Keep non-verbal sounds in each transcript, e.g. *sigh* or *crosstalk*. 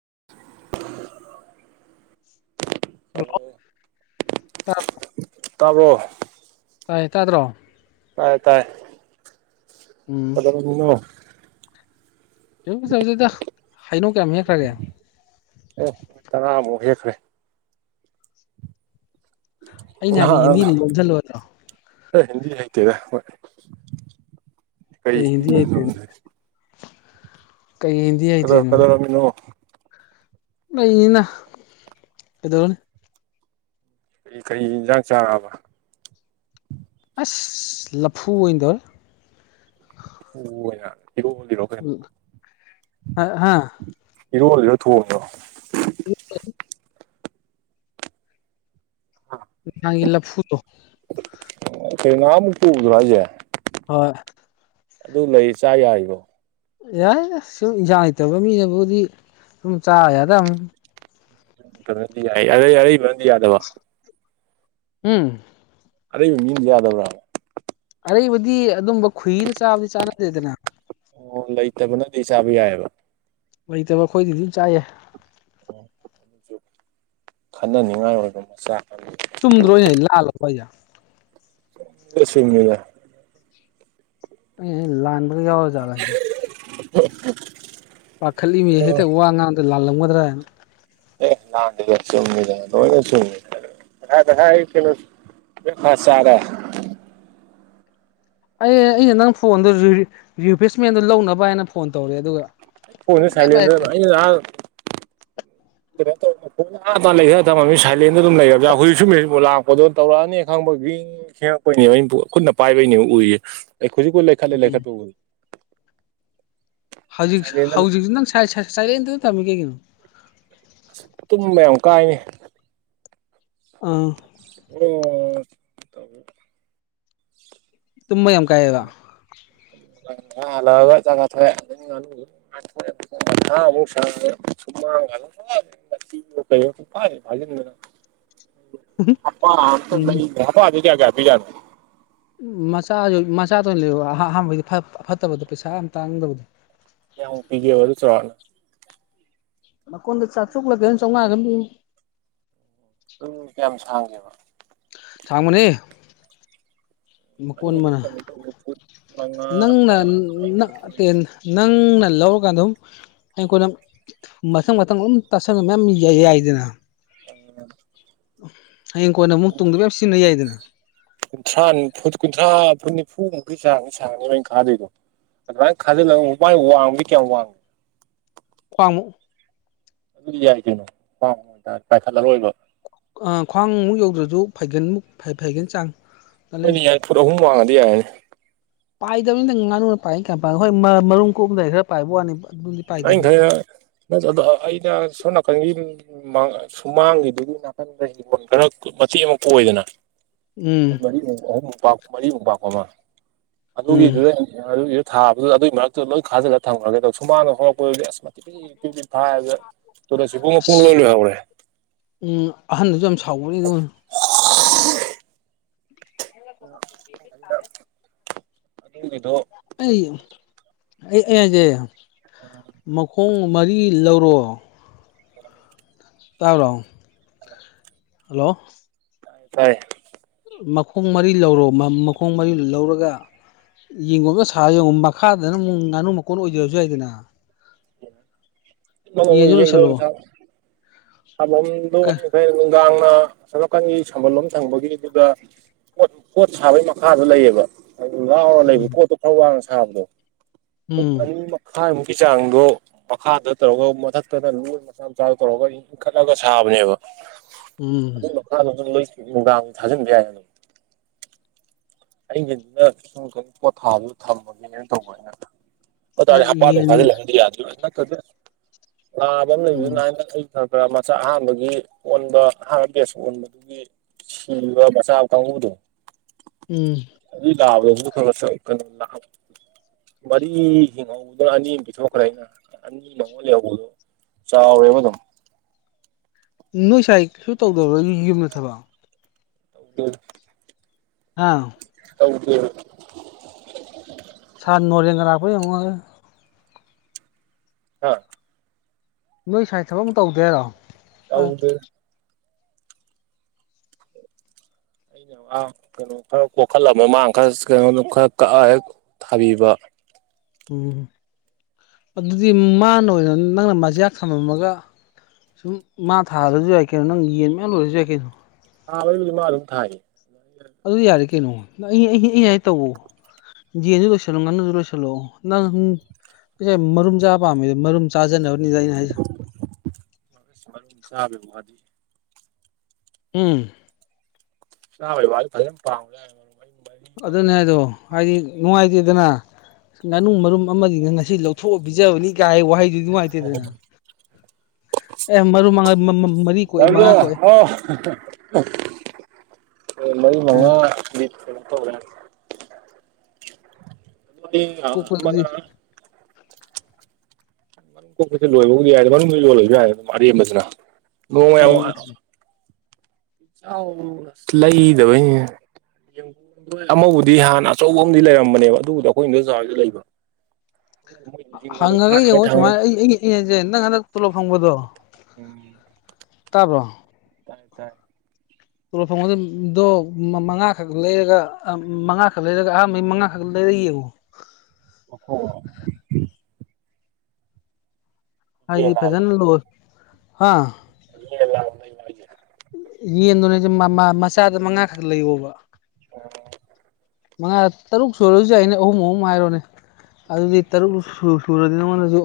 *unintelligible* hello ꯇꯥꯕ꯭ꯔꯣ ꯇꯥꯏ ꯇꯥꯗ꯭ꯔꯣ ꯇꯥꯏ ꯇꯥꯏ ꯎꯝ ꯌꯗ ꯍꯥꯏꯩꯅꯧ ꯀꯌꯥꯝ ꯍꯦꯛꯈ꯭ꯔꯒꯦ ꯑꯣ ꯇꯔꯕꯨꯣ ꯍꯦꯈ꯭ꯔꯦ ꯑꯩꯅ ꯍꯥꯏꯗꯤ ꯅꯍꯥꯟ ꯍꯤꯟꯗꯤꯅꯤ ꯂꯣꯝꯁꯤꯜꯂꯨꯗ꯭ꯔ ꯍꯤꯟꯗꯤ ꯍꯩꯇꯦꯗ ꯍꯣꯏ ꯀꯔꯤ ꯀꯩ ꯍꯤꯟꯗꯤ ꯍꯩꯇ꯭ꯔꯤꯅꯣ ꯍꯤꯟꯗꯤꯅꯣꯣꯗ ꯀꯩ ꯍꯤꯟꯗꯤ ꯀꯗ ꯍꯩꯇ꯭ꯔꯤꯅꯣꯅꯦ ꯀꯗꯔꯃꯤꯅꯣ ꯂꯩꯅꯤꯅ ꯀꯗꯅꯤ ꯀꯔꯤ ꯀꯔꯤ ꯌꯦꯟꯁꯥꯡ ꯆꯥꯡꯕ ꯂꯐꯨ ꯑꯣꯏꯗ ꯍ ꯌꯥ ꯎꯝ ꯍꯥꯥ ꯏ ꯑꯣꯏ ꯂꯣ ꯊꯉꯅꯣ ꯎ ꯅꯪꯂ ꯐꯨꯠꯇꯣ ꯀꯩꯅꯥꯃꯨꯛ ꯇꯗ꯭ꯔꯣ ꯍꯥꯏꯁꯦ ꯍꯣꯏ ꯑꯗꯨ ꯂꯩ ꯆꯥ ꯌꯥꯔꯤꯕꯣ ꯌꯥꯏ ꯁꯨꯝ ꯏꯟꯁꯥꯡ ꯂꯩꯇꯕ ꯃꯤꯅꯕꯨꯗꯤ ꯁꯨꯝ ꯆꯥ ꯌꯥꯗꯕ ꯗꯤ ꯌꯥꯏ ꯑꯔꯩ ꯑꯔꯩ ꯃꯔꯝꯗꯤ ꯌꯥꯗꯕ ꯎꯝ ꯑꯔꯤꯕ ꯃꯤꯡꯗꯤꯌꯥꯗꯕꯔ ꯑꯔꯩꯕꯗꯤ ꯑꯗꯨꯝꯕ ꯈꯨꯏꯔ ꯆꯥꯕꯗꯤ ꯆꯥꯟꯅꯗꯦꯗꯅ ꯑꯣ ꯂꯩꯇꯕꯅꯗꯤ ꯆꯥꯕ ꯌꯥꯏꯑꯕ ꯂꯩꯇꯕ ꯑꯩꯈꯣꯏꯗꯤ ꯑꯗꯨꯝ ꯆꯥꯏꯑ ꯑꯗꯨ ꯈꯟꯅꯅꯤꯡꯉꯥꯏ ꯑꯣꯏꯕ ꯃꯆꯥꯥꯛ ꯆꯨꯝꯗ꯭ꯔꯣꯅꯦ ꯂꯥꯜꯂꯕꯖ ꯀꯁꯨꯃꯤꯗ ꯂꯥꯟ ꯌꯥꯎ ꯆꯒꯥꯅꯤ ꯍ ꯄꯥꯈꯠꯂꯤꯃꯤ ꯍꯦꯛꯇ ꯋꯥ ꯉꯥꯡꯗ ꯂꯥꯜꯂꯝꯒꯗ꯭ꯔꯥ ꯍꯥꯏꯅ ꯆꯃꯤꯗ ꯀꯁꯨꯃꯤ ꯍꯗ ꯀꯩꯅꯣ ꯆꯗ ꯑꯦ ꯑꯩꯅ ꯅꯪ ꯐꯣꯟꯗꯣ ꯔꯤꯄ꯭ꯂꯦꯁꯃꯦꯟꯗꯣ ꯂꯧꯅꯕ ꯍꯥꯏꯅ ꯐꯣꯟ ꯇꯧꯔꯦ ꯑꯗꯨꯒ ꯄꯨꯣꯏꯁꯨ ꯁꯨꯡꯄꯥꯏ ꯁꯥꯏꯂꯦꯟꯗ ꯄꯥꯏꯔꯛꯇꯦ ꯑ ꯂꯥꯛ ꯍ ꯂꯩ ꯊꯝꯃꯃꯤ ꯁꯥꯏꯂꯦꯟꯗ ꯑꯗꯨꯝ ꯂꯩꯔꯕꯖꯥ ꯍꯧꯖꯤꯛ ꯁꯨꯝ ꯂꯥꯛꯄꯗꯣ ꯇꯧꯔꯛꯑꯅꯤ ꯈꯪꯕ ꯒ ꯠꯄꯅꯦꯕ ꯑꯩ ꯈꯨꯠꯅ ꯄꯥꯏꯕꯩꯅꯦꯕ ꯎꯏꯌꯦ ꯑꯩ ꯍꯧꯖꯤꯛꯀꯨ ꯂꯩꯈꯠꯂꯦ ꯎꯝ ꯂꯩꯈꯠꯄ ꯎꯏ ꯍꯧꯖꯤꯛ ꯍꯧꯖꯤꯛꯁꯤ ꯅꯪ ꯆꯗ ꯀ ꯀꯅꯣ ꯑꯁ ꯇꯨꯝꯕ ꯌꯥꯝ ꯀꯥꯏꯅꯦ ꯑꯥ ꯑꯣ ꯇꯨꯝꯃ ꯌꯥꯝ ꯀꯥꯏꯕ ꯂ ꯖꯒꯥ ꯊꯣꯛꯦ ꯍꯥ ꯑꯃꯛ ꯁ ꯎꯝ ꯁꯃ ꯄꯥꯏ ꯑꯗ ꯀꯒꯄꯤ ꯌꯥ ꯎ ꯃꯆꯥꯁꯨ ꯃꯆꯥꯗ ꯂꯩ ꯑꯍꯥꯟꯕꯩꯗꯤ ꯐꯠꯇꯕꯗꯣ ꯄꯩꯁꯥ ꯌꯥꯝ ꯇꯥꯡꯗꯕꯗ ꯌꯥꯝ ꯄꯒꯦ ꯑꯣꯏ ꯆꯅ ꯀꯣꯟꯗ ꯆꯥꯛ ꯆꯨꯛꯂꯒ ꯆꯪꯉꯒ ꯎꯝ ꯀꯌꯥꯝ ꯁꯥꯡꯒꯦꯕ ꯊꯃ ꯃꯅꯤ ꯑ ꯀ ꯅꯪꯅ ꯀꯨꯟ ꯅꯪꯅ ꯂꯧꯔꯀꯥꯟꯗ ꯑꯗꯨꯝ ꯑꯩꯈꯣꯏꯅ ꯃꯊꯪ ꯃꯊꯪ ꯑꯗꯨꯝ ꯇꯥꯁꯟꯕ ꯃꯌꯥꯝ ꯌ ꯌꯥꯏꯗꯅ ꯎꯝ ꯍꯌꯦꯡ ꯀꯣꯟꯅ ꯑꯃꯨꯛ ꯇꯨꯡꯗꯕꯨ ꯌꯥꯝ ꯁꯤꯖꯤꯟꯅ ꯌꯥꯏꯗꯅ ꯀꯨꯟꯊ꯭ꯔꯥ ꯀꯨꯟꯊ꯭ꯔꯥ ꯐꯨꯟ ꯅꯤꯐꯨꯃꯨꯛꯩ ꯁꯥꯡꯉꯅꯤ ꯁꯥꯡꯉꯅꯤꯕꯩꯅ ꯀꯥꯗꯣꯏꯗꯣ ꯑꯗꯨꯥꯏꯅ ꯈꯥꯖꯤꯜꯂ ꯋꯥꯏ ꯋꯥꯡꯕꯗꯤ ꯀꯌꯥꯝ ꯋꯥꯡꯉꯦ ꯋꯥꯃ ꯑꯗꯨꯗꯤ ꯌꯥꯏ ꯀꯩꯅꯣ ꯄꯥꯎ ꯄꯥꯏꯈꯠꯂꯔꯣꯏꯕ ꯑ ꯈ꯭ꯋꯥꯡꯃꯨꯛ ꯌꯧꯗ꯭ꯔꯁꯨ ꯐꯩꯒꯟꯃꯨꯛ ꯐꯩꯒꯟ ꯆꯥꯡ ꯑꯩꯅꯤ ꯌꯥ ꯄꯔꯍ ꯋꯥꯥꯡꯉꯗ ꯌꯥ ꯄꯥꯏꯗꯕꯅꯤꯅ ꯉꯥꯅꯨꯅ ꯄꯥꯏ ꯀ ꯄꯥꯏ ꯍꯣꯏ ꯃꯔꯨꯝ ꯀꯣꯛꯝꯗꯥꯏ ꯈꯔ ꯄꯥꯏꯕ ꯋꯥꯅꯤꯕ ꯉ ꯊ ꯑꯩꯅ ꯁꯣꯅꯥꯀ ꯁꯨꯃꯥꯡꯒꯤꯗꯨꯒꯤ ꯅꯥꯀꯟꯗ ꯍꯤꯡꯒꯣꯜ ꯈꯔ ꯃꯇꯦꯛ ꯑꯃ ꯀꯣꯏꯗꯅ ꯎꯝ ꯃꯔꯤ ꯑꯍꯨꯝ ꯃꯔꯤꯃꯨꯛꯄꯥꯛꯄ ꯑꯃ ꯎꯝ ꯑꯗꯨꯒꯤꯗꯨꯗ ꯊꯥꯕꯗꯨꯗ ꯑꯗꯨꯒꯤ ꯃꯔꯛꯇꯗ ꯂꯣꯏ ꯈꯥꯖꯤꯂꯒ ꯊꯝꯈ꯭ꯔꯒꯦ ꯇ ꯁꯨꯃꯥꯡꯅ ꯍꯧꯔꯛꯄꯗꯨꯗꯤ ꯑꯁꯤ ꯄꯤ ꯐꯥꯏ ꯑꯁ ꯎꯝ ꯑꯍꯟꯗꯁꯨ ꯌꯥꯝ ꯁꯥꯎꯕꯅꯤꯗ *inaudible* ꯗꯨ ꯑꯩ ꯑꯩ ꯑꯩꯁꯦ ꯃꯈꯣꯡ ꯃꯔꯤ ꯂꯧꯔꯣ ꯃꯔꯝ ꯇꯥꯎꯔꯕꯣ ꯍꯜꯂꯣ ꯇꯥꯏ ꯇꯥꯏꯌꯦ ꯃꯈꯣꯡ ꯃꯔꯤ ꯂꯧꯔꯣ ꯃꯈꯣꯡ ꯃꯔꯤ ꯂꯧꯔꯒ ꯌꯦꯡꯒꯣꯝꯒ ꯁꯥꯔ ꯌꯦꯡꯉꯣ ꯃꯈꯥꯗꯅ ꯑꯃꯨꯛ ꯉꯥꯅꯨ ꯃꯀꯣꯟ ꯑꯣꯏꯖꯔꯁꯨ ꯌꯥꯏꯗꯅ ꯌꯦꯟꯁꯨ ꯌꯦꯡꯣ ꯂꯣꯏꯁꯤꯜꯂꯣ ꯁꯥ ꯑꯗ ꯐꯅꯨꯡꯗ ꯅ ꯁꯝꯅꯥꯀꯟꯒꯤ ꯁꯝꯕꯜ ꯂꯣꯝ ꯊꯪꯕꯒꯤꯗꯨꯗ ꯄꯣꯠ ꯄꯣꯠ ꯁꯥꯕꯒꯤ ꯃꯈꯥꯗ ꯂꯩꯌꯦꯕ ꯑꯗꯨ ꯉꯥꯎꯔ ꯂꯩꯕ ꯄꯣꯠꯇꯣ ꯈꯔ ꯋꯥꯡꯅ ꯁꯥꯕꯗꯣ ꯐꯨꯠ ꯎꯝ ꯑꯅꯤ ꯃꯈꯥꯏꯃꯨꯛ ꯒꯤ ꯆꯥꯡꯗꯣ ꯃꯈꯥꯗ ꯇꯧꯔꯒ ꯃꯊꯛꯇꯅ ꯂꯣꯏ ꯃꯆꯥ ꯃꯆꯥ ꯇꯧꯔꯒ ꯈꯠꯂꯒ ꯁꯥꯕꯅꯦꯕ ꯎꯝ ꯑꯗꯨ ꯃꯒꯥꯝ ꯊꯖ ꯌꯥ ꯌꯥꯅꯨ ꯑꯩꯒꯤꯗꯨꯅ ꯁꯨꯝ ꯀꯩꯅꯣ ꯄꯣꯊꯥꯗꯨ ꯊꯃꯅꯤ ꯀꯩꯅ ꯇꯧꯕꯅꯤꯅ ꯑꯗꯨꯇꯥꯔꯗꯤ ꯎꯝ ꯍꯄꯥꯗꯣ ꯌꯦꯟ ꯐꯥꯖꯤꯜꯂꯛꯑꯗꯤ ꯌꯥꯗ꯭ ꯅ ꯂꯥꯕ ꯑꯃ ꯂꯩꯕꯗꯨꯅ ꯎꯝ ꯑꯗꯨꯒ ꯃꯆꯥ ꯑꯍꯥꯟꯕꯒꯤ ꯑꯣꯟꯕ ꯑꯍꯥꯟꯕ ꯕꯦꯁ ꯑꯣꯟꯕꯗꯨꯒꯤ ꯁꯤ ꯃꯁꯥꯎ ꯀꯥꯎꯗ ꯎꯝ ꯀ ꯂꯕꯗꯦ ꯁ ꯃꯔꯤ ꯍꯤꯡꯍꯧꯕꯗꯅ ꯑꯅꯤ ꯑꯃ ꯄꯤꯊꯣꯛꯈ꯭ꯔꯦ ꯑꯩꯅ ꯑꯅꯤ ꯃꯉꯣꯟ ꯂꯩꯍꯧꯕꯗꯣ ꯆꯥꯎꯋꯦꯕ ꯑꯗꯨꯝ ꯅꯣꯏꯁꯥꯏ ꯀꯩꯁꯨ ꯇꯧꯗꯔꯣꯏ ꯌꯨꯝꯗ ꯊꯕꯛ ꯇ ꯎꯗ ꯑꯥ ꯇꯧꯗꯦ ꯁꯥꯟ ꯅꯔꯤꯦꯡꯒ ꯂꯈꯣꯏ ꯌꯦꯡꯉ ꯑꯥ ꯅꯣꯏ ꯁ꯭ꯋꯥꯏ ꯊꯕꯛ ꯑꯃ ꯇꯧꯗꯦꯔꯣ ꯇꯧꯗ ꯑꯩꯅ ꯀꯩꯅꯣ ꯈꯔ ꯀꯣꯛꯈꯠꯂ ꯃꯃꯥꯡ ꯈꯔ ꯀꯩꯅꯣ ꯈꯔ ꯀꯛꯑ ꯍꯦꯛ ꯊꯥꯕꯤꯕ ꯎꯝ ꯑꯗꯨꯗꯤ ꯃꯥꯅ ꯑꯣꯏꯅ ꯅꯪꯅ ꯃꯖꯤꯌꯥꯛ ꯊꯝꯃꯝꯃꯒ ꯁꯨꯝ ꯃꯥ ꯊꯥꯔꯁꯨ ꯌꯥꯏ ꯀꯩꯅꯣ ꯅꯪ ꯌꯦꯟ ꯃꯌꯥꯝ ꯂꯣꯏꯔꯁꯨ ꯌꯥꯏ ꯀꯩꯅꯣ ꯊꯥꯕꯩꯕꯨꯗꯤ ꯃꯥ ꯑꯗꯨꯝ ꯊꯥꯏꯌꯦ ꯑꯗꯨꯗꯤ ꯌꯥꯔꯦ ꯀꯩꯅꯣ ꯑꯩ ꯑꯩ ꯑꯩ ꯍꯥꯏ ꯇꯧꯋꯣ ꯌꯦꯟꯁꯨ ꯂꯣꯏꯁꯟꯂꯣ ꯉꯥꯅꯨꯁꯨ ꯂꯣꯏꯁꯟꯂꯣ ꯅꯪ ꯄꯩꯁꯥꯏ ꯃꯔꯨꯝ ꯆꯥꯕ ꯄꯥꯝꯃꯤ ꯃꯔꯨꯝ ꯆꯥꯖꯅꯕꯅꯤꯗ ꯑꯩꯅ ꯍꯥꯏꯁꯦ ꯃꯔꯨꯝ ꯆꯥꯕꯗꯤ *unintelligible* ꯎꯝ ꯆꯥꯕ ꯋꯥꯗꯤ ꯐꯖꯅ ꯄꯥꯝꯕꯖꯥꯠꯅꯤ ꯑꯗꯨꯅꯦ ꯍꯥꯏꯗꯣ ꯍꯥꯏꯗꯤ ꯅꯨꯡꯉꯥꯏꯇꯦꯗꯅ ꯉꯥꯅꯨ ꯃꯔꯨꯝ ꯑꯃꯗꯤꯅꯤ ꯑꯁꯤ ꯂꯧꯊꯣꯛꯑ ꯄꯤꯖꯕꯅꯤ ꯀꯥꯏ ꯋꯥꯍꯩꯗꯨ ꯅꯨꯡꯉꯥꯏꯇꯦꯗꯅ ꯑꯦ ꯃꯔꯨ ꯃꯉꯥ ꯃꯔꯤ *unintelligible* ꯀꯣꯛꯑꯦ ꯃꯉꯥ ꯀꯣꯛꯑꯦ ꯃꯔꯤ ꯃꯉꯥ *unintelligible* *unintelligible* ꯀꯣꯛꯄꯗꯗꯤ ꯑꯃꯅꯥ ꯀꯣꯛꯄꯁꯦ ꯂꯣꯏꯕꯕꯨꯗꯤ ꯌꯥꯏ ꯃꯔꯨꯡꯗꯣ ꯌꯣꯜꯂꯕꯁꯨ ꯌꯥꯏ ꯑꯔꯦꯝꯕꯁꯤꯅ ꯅꯣꯡꯃ ꯌꯥꯝ ꯎꯝ *unintelligible* ꯂꯩꯗꯕꯩꯅꯤꯍꯦ ꯗꯣꯏ ꯑꯃꯕꯨꯗꯤ ꯍꯥꯟꯅ ꯑꯆꯧꯕ ꯑꯃꯗꯤ ꯂꯩꯔꯝꯕꯅꯦꯕ ꯑꯗꯨꯕꯨꯗꯤꯣ ꯑꯩꯈꯣꯏ ꯏꯟꯗꯣꯆꯥꯍꯣꯏꯗ ꯂꯩꯕ *inaudible* ꯃꯣꯏꯗꯤ ꯖꯤꯡꯒꯗꯣ ꯍꯪꯉꯒ ꯈꯥꯔꯤꯉꯩ ꯌꯦꯡꯉꯣ ꯊꯝꯃꯦ ꯁꯨꯃꯥꯏꯅ ꯑꯩꯡꯉꯁꯦ ꯅꯪ ꯍꯟꯗꯛ ꯇꯣꯂꯣꯞ ꯐꯪꯕꯗꯣ ꯎꯝ ꯇꯥꯔꯕꯣ ꯇꯥꯏ ꯇꯥꯏ ꯇꯣꯂꯣꯞ ꯐꯪꯕꯗꯣ ꯃꯉꯥꯈꯛ ꯂꯩꯔꯒ ꯃꯉꯥꯈꯛ ꯂꯩꯔꯒ ꯑꯍꯥꯟꯕꯩ ꯃꯉꯥꯈꯛ ꯂꯩ ꯌꯦꯉꯣ *unintelligible* ꯌꯦꯟ ꯍꯥꯏꯗꯤ ꯂꯥꯕ ꯐꯖꯅ ꯂꯣꯏ ꯍꯥ *unintelligible* ꯌꯦꯟꯗꯨꯣꯅꯦꯁꯦ ꯃꯆꯥꯗ ꯃꯉꯥ ꯈꯛ ꯂꯩꯌꯣꯕ ꯑ ꯃꯉꯥ ꯇꯔꯨꯛ ꯁꯨꯔꯁꯨ ꯌꯥꯏꯅꯦ ꯑꯍꯨꯝ ꯑꯍꯨꯝ ꯍꯥꯏꯔꯣꯅꯦ ꯑꯗꯨꯗꯤ ꯇꯔꯨꯛ ꯁꯨꯔꯦ ꯁꯨꯔꯗꯤ ꯅꯉꯣꯟꯗꯁꯨ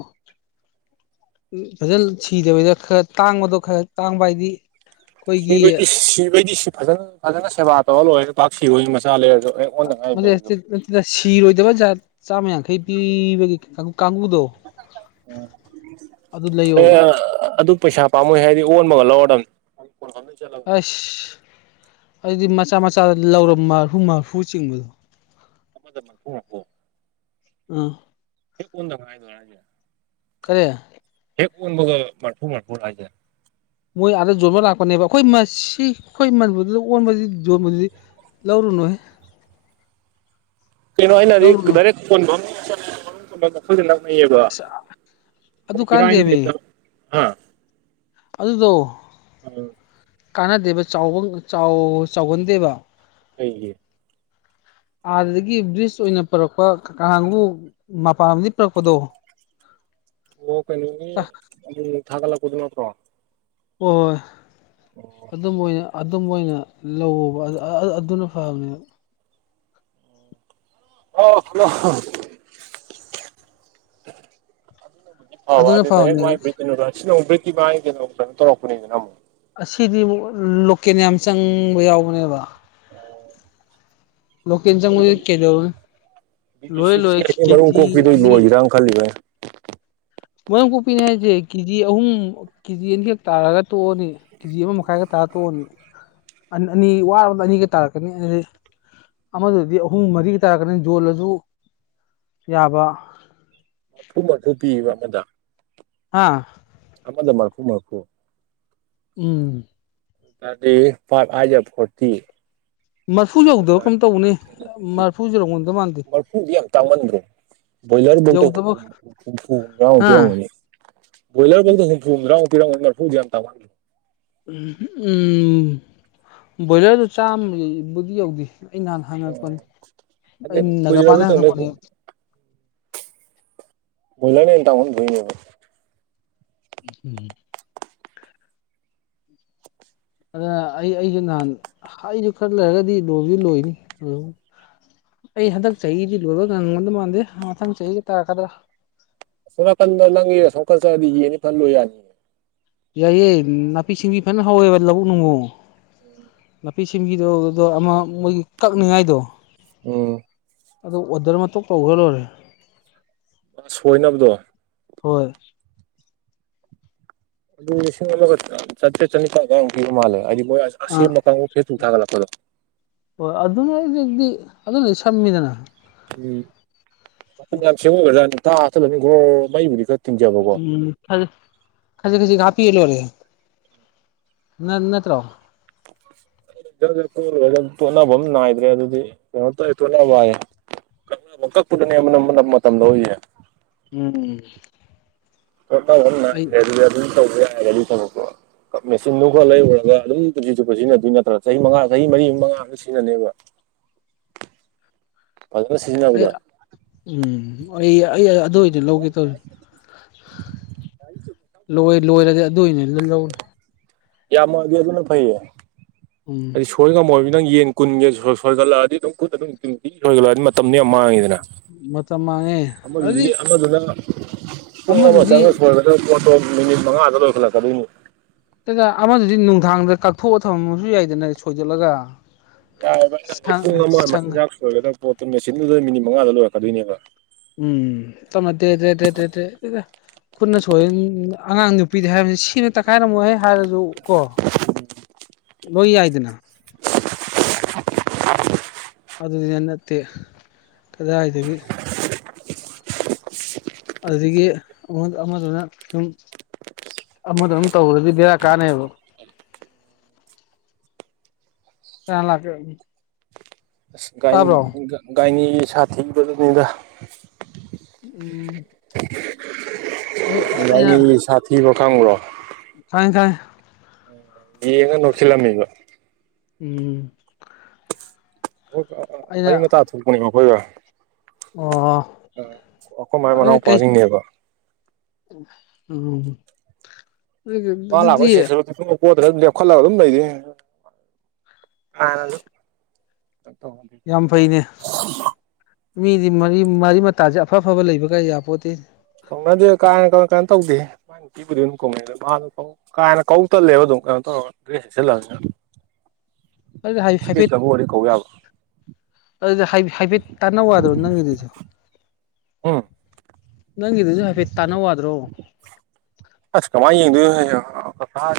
ꯐꯖꯅ ꯁꯤꯗꯕꯤꯗ ꯈꯔ ꯇꯥꯡꯕꯗꯣ ꯈꯔ ꯇꯥꯡꯕ ꯍꯥꯏꯗꯤ ꯑꯩꯈꯣꯏꯒꯤ ꯁꯤꯕꯩꯗꯤ ꯁꯤꯕꯩꯗꯤ ꯁꯤ ꯐꯖꯅ ꯐꯖꯅ ꯁꯦꯕꯥ ꯇꯧꯔ ꯂꯣꯏꯔꯦ ꯄꯥꯛ ꯁꯤꯕꯣꯏꯒꯤ ꯃꯆꯥ ꯂꯩꯔ *unintelligible* ꯁꯤꯔꯣꯏꯗꯕꯖꯥ ꯆꯥꯝꯃ ꯌꯥꯡꯈꯩ ꯄꯤꯕꯒꯤ ꯀꯥꯡꯕꯨꯗꯣ ꯑꯗꯨ ꯑꯦ ꯂꯩꯌꯣꯕ ꯑꯗꯨ ꯄꯩꯁꯥ ꯄꯥꯝꯃꯣꯏ ꯍꯥꯏꯗꯤ ꯑꯣꯟꯕꯒ ꯂꯧꯔꯗꯅꯤ ꯑꯁ ꯑꯗꯨꯗꯤ ꯃꯆꯥ ꯃꯆꯥ ꯂꯧꯔ ꯃꯔꯐꯨ ꯃꯔꯐꯨ ꯆꯤꯡꯕꯗꯣ *unintelligible* ꯑꯥ ꯑꯣꯟꯗ ꯉꯥꯏꯗꯨꯔ ꯍꯥꯏꯖꯦ ꯀꯔꯤ ꯍꯦꯛ ꯑꯣꯟꯕꯒ ꯃꯔꯐꯨ ꯃꯔꯐꯨꯔ ꯍꯥꯏꯖꯦ ꯃꯣꯏ ꯑꯥꯗ ꯌꯣꯟꯕ ꯂꯥꯛꯄꯅꯦꯕ ꯑꯩꯈꯣꯏ ꯃꯁꯤ ꯑꯩꯈꯣꯏ ꯃꯅꯤꯄꯨꯔꯗꯨꯗ ꯑꯣꯟꯕꯕꯁꯤ ꯌꯣꯟꯕꯗꯨꯗꯤ ꯂꯧꯔꯨꯅꯨꯍꯦ ꯀꯩꯅꯣ ꯑꯩꯅꯗꯤ ꯂꯧꯔꯨꯅꯨ ꯗꯥꯏꯔꯦꯛ ꯀꯣꯟ ꯐꯝ ꯂꯩꯌꯦꯕ ꯑꯁ ꯑꯗꯨ ꯃꯣꯏ ꯏꯔꯥꯏ ꯀꯥꯟꯗꯦꯃꯤ *unintelligible* ꯑꯗꯨꯗꯣ ꯎꯝ ꯀꯥꯟꯅꯗꯦꯕ ꯆꯥꯎ ꯆꯥꯎ ꯆꯥꯎꯒꯟꯗꯦꯕ ꯑꯩꯒꯤ ꯑꯥꯗꯒꯤ ꯕ꯭ꯔꯤꯁ ꯑꯣꯏꯅ ꯄꯔꯛꯄ ꯀꯥꯡꯕꯨ ꯃꯄꯗꯒꯤ ꯄꯔꯛꯄꯗꯣ *inaudible* ꯑꯣ ꯀꯩꯅꯣꯅꯤ ꯎꯝ ꯊꯥꯒꯠꯂꯛꯄꯗꯨ ꯅꯠꯇ꯭ꯔꯣ ꯍꯣꯏ ꯍꯣꯏ ꯑꯗꯨꯝꯕ ꯑꯣꯏꯅ ꯑꯗꯨꯝꯝꯕ ꯑꯣꯏꯅ ꯂꯧꯕ ꯑꯗꯨꯅ ꯐꯕꯅꯦꯕ ꯑ ꯍꯂꯣ ꯑꯕ ꯑꯗꯨꯅ ꯑꯗꯨꯗ ꯍꯦꯛ ꯐꯕꯅꯦꯕ ꯃꯥꯏ ꯕ꯭ꯔꯤꯛꯀꯤ ꯁꯤ ꯅꯨꯛ ꯕ꯭ꯔꯤꯛꯀꯤ ꯃꯥꯒꯤꯩꯅꯣ ꯀꯩꯅꯣ ꯇꯧꯔꯛꯄꯅꯤꯗꯅ ꯑꯃꯨꯛ ꯑꯁꯤꯗꯤꯨ ꯂꯣꯀꯦꯜ ꯌꯥꯝ ꯆꯪꯕ ꯌꯥꯎꯕꯅꯦꯕ ꯂꯣꯀ ꯆ ꯃ ꯀꯩꯗꯧ ꯕꯤꯗꯨ ꯂꯣꯏꯣꯏ ꯁꯤ ꯂꯣꯏ ꯆꯦꯡꯒꯤ ꯃꯔꯨꯝ ꯀꯦꯖꯤ ꯀꯣꯛꯄꯤꯗꯨ ꯑꯅꯤ ꯂꯣꯏꯒꯤꯔꯅ ꯈꯜꯂꯤꯕ ꯃꯥꯡ ꯀꯣꯛꯄꯤꯅꯤ ꯍꯥꯏꯁꯦ ꯀꯦꯖꯤ ꯑꯍꯨꯝ ꯀꯦꯖꯤ ꯑꯅꯤꯈꯛ ꯇꯥꯔꯒ ꯇꯣꯛꯑꯅꯤ ꯀꯦꯖꯤ ꯑꯃ ꯃꯈꯥꯏꯒ ꯇꯥꯔ ꯇꯣꯛꯑꯅꯤ ꯑꯅꯤ ꯋꯥꯔꯔꯕꯗ ꯑꯅꯤꯒꯩ ꯇꯥꯔꯛꯀꯅꯤ ꯑꯃꯗꯨꯗꯤ ꯑꯍꯨꯝ ꯃꯔꯤꯒꯤ ꯇꯥꯔꯛꯀꯅꯤ ꯌꯖꯣꯜꯂꯁꯨ ꯌꯥꯕ ꯃꯐꯨ ꯃꯐꯨ ꯄꯤꯕ ꯑꯃꯗ ꯍꯥ ꯃꯗ ꯃꯄꯨ ꯃꯄꯨ ꯎꯝ ꯇꯗꯤ ꯄꯥ ꯑꯖꯕ ꯈꯇ ꯃꯔꯐꯨ ꯌꯧꯗꯕ ꯀꯩꯅꯣꯝ ꯇꯧꯕꯅꯤ ꯃꯔꯐꯨ ꯌꯧꯔꯝꯒꯗꯧ ꯃꯥꯟꯗꯦ ꯃꯔꯔꯐꯨ ꯇꯥꯃꯟ꯭ꯔ ꯕꯣꯏꯂꯔꯐꯧꯗ ꯌꯧꯗꯕ ꯍꯨꯝꯐꯨ ꯍꯨꯝꯐꯨ ꯍꯨꯝꯗ꯭ꯔꯥꯃꯨꯛꯇꯤ ꯍꯥ ꯌꯥꯝꯒꯅꯤ ꯕꯣꯏꯂꯔꯐꯧꯗ ꯍꯨꯝꯐꯨ ꯍꯨꯝꯗ꯭ꯔꯥꯃꯨꯛꯇꯛ ꯄꯤ ꯐ ꯊ *inaudible* ꯎ ꯎꯝ ꯕꯣꯏꯂꯔꯗꯨ ꯆꯥꯝꯃꯕꯨꯗꯤ ꯌꯧꯗꯦ ꯑꯩ ꯅꯍꯥꯟ ꯍꯪꯉꯔꯛꯄꯅꯤ ꯑꯗꯩ ꯑ ꯒꯥꯄꯅ ꯀꯨꯏꯔꯕꯩ ꯇꯧꯅ ꯍꯪꯉꯛꯄꯅꯤ ꯍꯣꯏꯂꯅꯦ ꯇꯥꯃꯅꯒꯣꯏꯅꯤ ꯎꯝ *inaudible* ꯑꯗꯨꯗ ꯑꯩ ꯑꯩꯁꯨꯦ ꯅꯍꯥꯟ ꯑꯩꯁꯨ ꯈꯔ ꯂꯩꯔꯒꯗꯤ ꯂꯣꯁꯨ ꯂꯣꯏꯅꯤ ꯑꯗꯨ ꯑꯩ ꯍꯟꯗꯛ ꯆꯍꯤꯗꯤ ꯂꯣꯏꯔꯒ ꯉꯪꯉꯣꯟꯗ ꯃꯥꯟꯗꯦ ꯃꯊꯪ ꯆꯍꯤꯒ ꯇꯥ ꯈꯗ꯭ꯔꯥ ꯁꯣꯅꯥꯀꯟꯗ ꯅꯪꯒꯤ ꯁꯣꯀꯠꯆꯗꯤ ꯌꯦꯅꯤ ꯐꯜꯂꯨ ꯌꯥꯅꯤꯌꯦ ꯌꯥꯏꯌꯦꯦ ꯅꯥꯄꯤ ꯁꯤꯡꯕꯤ ꯐꯖꯅ ꯍꯥꯎꯋꯦꯕ ꯂꯧꯕꯨꯛ ꯅꯨꯡꯉꯣ ꯅꯥꯄꯤ ꯆꯤꯟꯒꯤꯗꯣꯗꯣ ꯑꯃ ꯃꯣꯏꯒꯤ ꯀꯛꯅꯤꯉꯥꯏꯗꯣ ꯑꯣ *inaudible* ꯑꯗꯨ ꯑꯣꯗꯔ ꯃꯇꯧ ꯇꯧꯈ ꯂꯣꯏꯔꯦ ꯑ ꯁꯣꯏꯅꯕꯗꯣ ꯍꯣꯏ ꯑꯗꯨꯒ ꯆꯠꯇꯦ ꯆꯂꯤ ꯃꯥꯜꯦ ꯑꯗꯨ ꯃꯣꯏ ꯑꯥ ꯑꯁꯦꯡꯕ ꯀꯥꯡꯕꯨ ꯐꯦꯇꯨꯝ ꯊꯥꯒꯠꯂꯛꯄꯗꯣ ꯑꯗꯨ ꯂꯩ ꯁꯃꯤꯗꯅ ꯎꯝ ꯃ ꯌꯥꯝ ꯁꯦꯡꯉꯣꯏꯒ꯭ꯔꯥ ꯇꯊꯠꯂꯅꯤ ꯈ꯭ꯔꯣ ꯃꯩꯕꯨꯗꯤ ꯈ ꯎꯝ ꯈꯖꯤ ꯈꯖꯤ ꯈꯖꯤ ꯄꯣꯦ ꯅ ꯅꯠꯇ꯭ꯔꯣ ꯀꯣꯏꯂꯨꯔꯒ ꯇꯣꯠꯅꯕ ꯑꯃ ꯅꯥꯏꯗ꯭ꯔꯦ ꯑꯗꯨꯗꯤ ꯀꯩꯅꯣ ꯇꯧ ꯇꯣꯠꯅꯕ ꯍꯥꯏꯌꯦꯦ ꯐꯨ ꯃꯗꯦ ꯎꯝ ꯇꯧꯕ ꯑꯩ ꯦ ꯑꯗꯨꯗꯤ ꯑꯗꯨꯝ ꯇꯧꯕ ꯌꯥ ꯍꯥꯏꯔꯦ ꯑꯗꯨ ꯇꯛꯄꯣ ꯃꯦꯆꯤꯟꯗꯨ ꯈꯔ ꯂꯩꯔꯨꯔꯒ ꯑꯗꯨꯝ ꯆꯨꯞꯁꯤ ꯆꯨꯞꯄ ꯁꯤꯖꯤꯟꯅꯗꯣꯏ ꯅꯠꯇ꯭ꯔ ꯆꯍꯤ ꯃꯉꯥ ꯆꯍꯤ ꯃꯔꯤ ꯃꯉꯥ ꯑꯝꯇ ꯁꯤꯖꯤꯟꯅꯅꯦꯕ *unintelligible* *inaudible* ꯐꯖꯅ ꯑꯩ ꯁꯤꯖꯤꯟꯅꯕꯗ ꯎꯝ ꯑꯩ ꯑꯩ ꯑꯗꯨ ꯑꯣꯏꯗꯤ ꯂꯧꯒꯦ ꯇꯧꯔꯤ ꯂꯣꯏ ꯂꯣꯏꯔꯗꯤ ꯑꯗꯨꯏꯅꯦ ꯑꯗꯨ ꯂꯧꯅꯤ ꯌꯥꯝꯃꯗꯤꯦ ꯑꯗꯨꯅ ꯐꯩꯌꯦ ꯎꯝ ꯍꯥꯏꯗꯤ ꯁꯣꯏꯅ ꯉꯝꯃꯣꯏ ꯅꯪ ꯌꯦꯟ ꯀꯨꯟꯒꯤ ꯁꯣꯏꯒꯠꯂꯛꯑꯗꯤ ꯑꯗꯨꯝ ꯈꯨꯠꯠꯇ ꯑꯗꯨꯝꯤ ꯁꯣꯏꯒꯠꯂꯛꯑꯗꯤ ꯃꯇꯝꯗꯨꯣ ꯌꯥꯝ ꯃꯥꯡꯉꯤꯗꯅ ꯃꯇꯝ ꯃꯥꯡꯉꯦ ꯑꯃꯗꯨꯗꯤ ꯑꯗꯨꯗꯤ ꯑꯃꯗꯨꯅ ꯄꯨꯡ ꯑꯃ ꯑꯃꯗꯨꯗꯤ ꯆꯪꯉ ꯁꯣꯏꯒ ꯣ ꯃꯤꯅꯤꯠ ꯃꯉ ꯑꯒꯗ ꯑꯣꯏꯈꯂꯥꯛꯒꯗꯅꯤ ꯑꯃꯗꯨꯗꯤ ꯅꯨꯡꯗꯥꯡꯗ ꯀꯛꯊꯣꯛꯑ ꯊꯝꯃꯁꯨ ꯌꯥꯏꯗꯅ ꯁꯣꯏꯗꯣꯛꯂꯒ ꯌꯥꯔꯦ ꯚ ꯄꯨꯡ ꯑꯃ ꯃꯆꯤꯟꯖꯥꯛ ꯁꯣꯏꯒꯗꯕ ꯄꯣꯠꯇꯨ ꯃꯦꯆꯤꯟꯗꯨꯗ ꯃꯤꯅꯤꯠ ꯃꯉꯥꯗ ꯂꯣꯏꯔꯛꯀꯗꯣꯏꯅꯦꯕ ꯎꯝ ꯃꯦꯗ꯭ꯔꯦꯗ꯭ꯔꯦꯗ꯭ꯔꯦꯇꯦꯗ ꯀꯟꯅ ꯁꯣꯏꯦ ꯑꯉꯥꯡ ꯅꯨꯄꯤꯗꯤ ꯍꯥꯏꯕꯅꯤ ꯁꯤꯅ ꯇꯛꯈꯥꯏꯔꯝꯃꯣꯏꯍꯦ ꯍꯥꯏꯔꯁꯨ ꯀꯣ ꯂꯣꯏ ꯌꯥꯏꯗꯅ *inaudible* ꯑꯗꯨꯅꯤꯅ ꯅꯠꯇꯦ ꯀꯗꯥꯏꯗꯒꯤ ꯑꯗꯨꯗꯒꯤ ꯑꯃ ꯑꯃꯗꯨꯅ ꯁꯨꯝ ꯑ ꯃꯗꯨ ꯑꯝ ꯇꯧ ꯑꯗꯨꯗꯤꯗꯦꯔ ꯀꯥꯅꯦꯕ ꯀ ꯂꯒꯦ ꯑꯁ ꯒꯥꯏꯅꯤꯒꯤ ꯁꯥꯊꯤꯕꯗꯨꯅꯤꯗ ꯎꯝ ꯑꯩ ꯑꯩꯅ ꯏꯥꯏꯅꯤ ꯁꯥꯊꯤꯕꯣ ꯈꯕ꯭ꯔꯣ ꯊꯥꯏ ꯊꯥꯏ ꯌꯦꯉ ꯅꯣꯆꯂꯝꯅꯤꯕ ꯎꯝ ꯍ ꯃ ꯑꯩꯅ ꯃꯇ ꯇꯥ ꯊꯣꯛꯄꯅꯤ ꯑꯩꯈꯣꯏꯒ ꯑꯣ ꯑꯩꯈꯣꯏ ꯃꯥꯏ ꯑꯗꯨꯗꯤ ꯀꯩ ꯃꯅꯥꯎꯄꯥ꯭ꯋꯥꯁꯤꯡꯅꯦꯕ ꯎꯝ ꯅ ꯑꯗꯨꯗꯤ ꯂꯥꯛꯣꯏ ꯁꯦꯁꯔ ꯑꯗꯨ ꯄꯣꯠꯇꯅ ꯑꯗꯨꯝ ꯂꯦꯞꯈꯠꯂꯒ ꯑꯗꯨꯝ ꯂꯩꯩꯗꯤ ꯌꯥꯝ ꯐꯩꯅꯦ *inaudible* ꯃꯤꯗꯤ ꯃꯔꯤ ꯃꯔꯤ ꯃꯇꯥꯁꯦ ꯑꯐ ꯑꯐꯕ ꯂꯩꯕꯒꯌꯥ ꯌꯥ ꯄꯣꯠꯇꯤ ꯇꯧꯅꯗꯦ ꯀꯥꯏꯅ ꯀꯃ ꯀꯃꯥꯏ ꯇꯧꯗꯦ ꯤꯕꯨ ꯀꯗꯣ ꯀꯥꯏꯅ ꯀꯧ ꯇꯜꯂꯦꯕ ꯑꯗꯨꯝ ꯀꯩꯅꯣ ꯇꯧꯔꯒ ꯗ꯭ꯔꯦꯁꯜꯂꯅꯤꯅ *inaudible* ꯑꯗꯨꯗꯤ ꯍꯥꯏꯐꯦꯠ ꯁꯤꯀꯦꯀꯕꯨ ꯋꯥꯔꯤ ꯀꯧ ꯌꯥꯕ ꯑꯗꯨꯗꯤ ꯍꯥꯏꯐꯦꯠ ꯇꯥꯅ ꯋꯥꯗ꯭ꯔꯣ ꯅꯪꯒꯤꯗꯨꯁꯨ ꯎꯝ ꯅꯪꯒꯤꯗꯨꯁꯨ ꯍꯥꯏꯐꯦꯠ ꯇꯥꯅ ꯋꯥꯗ꯭ꯔꯣ ꯑꯣ ꯀ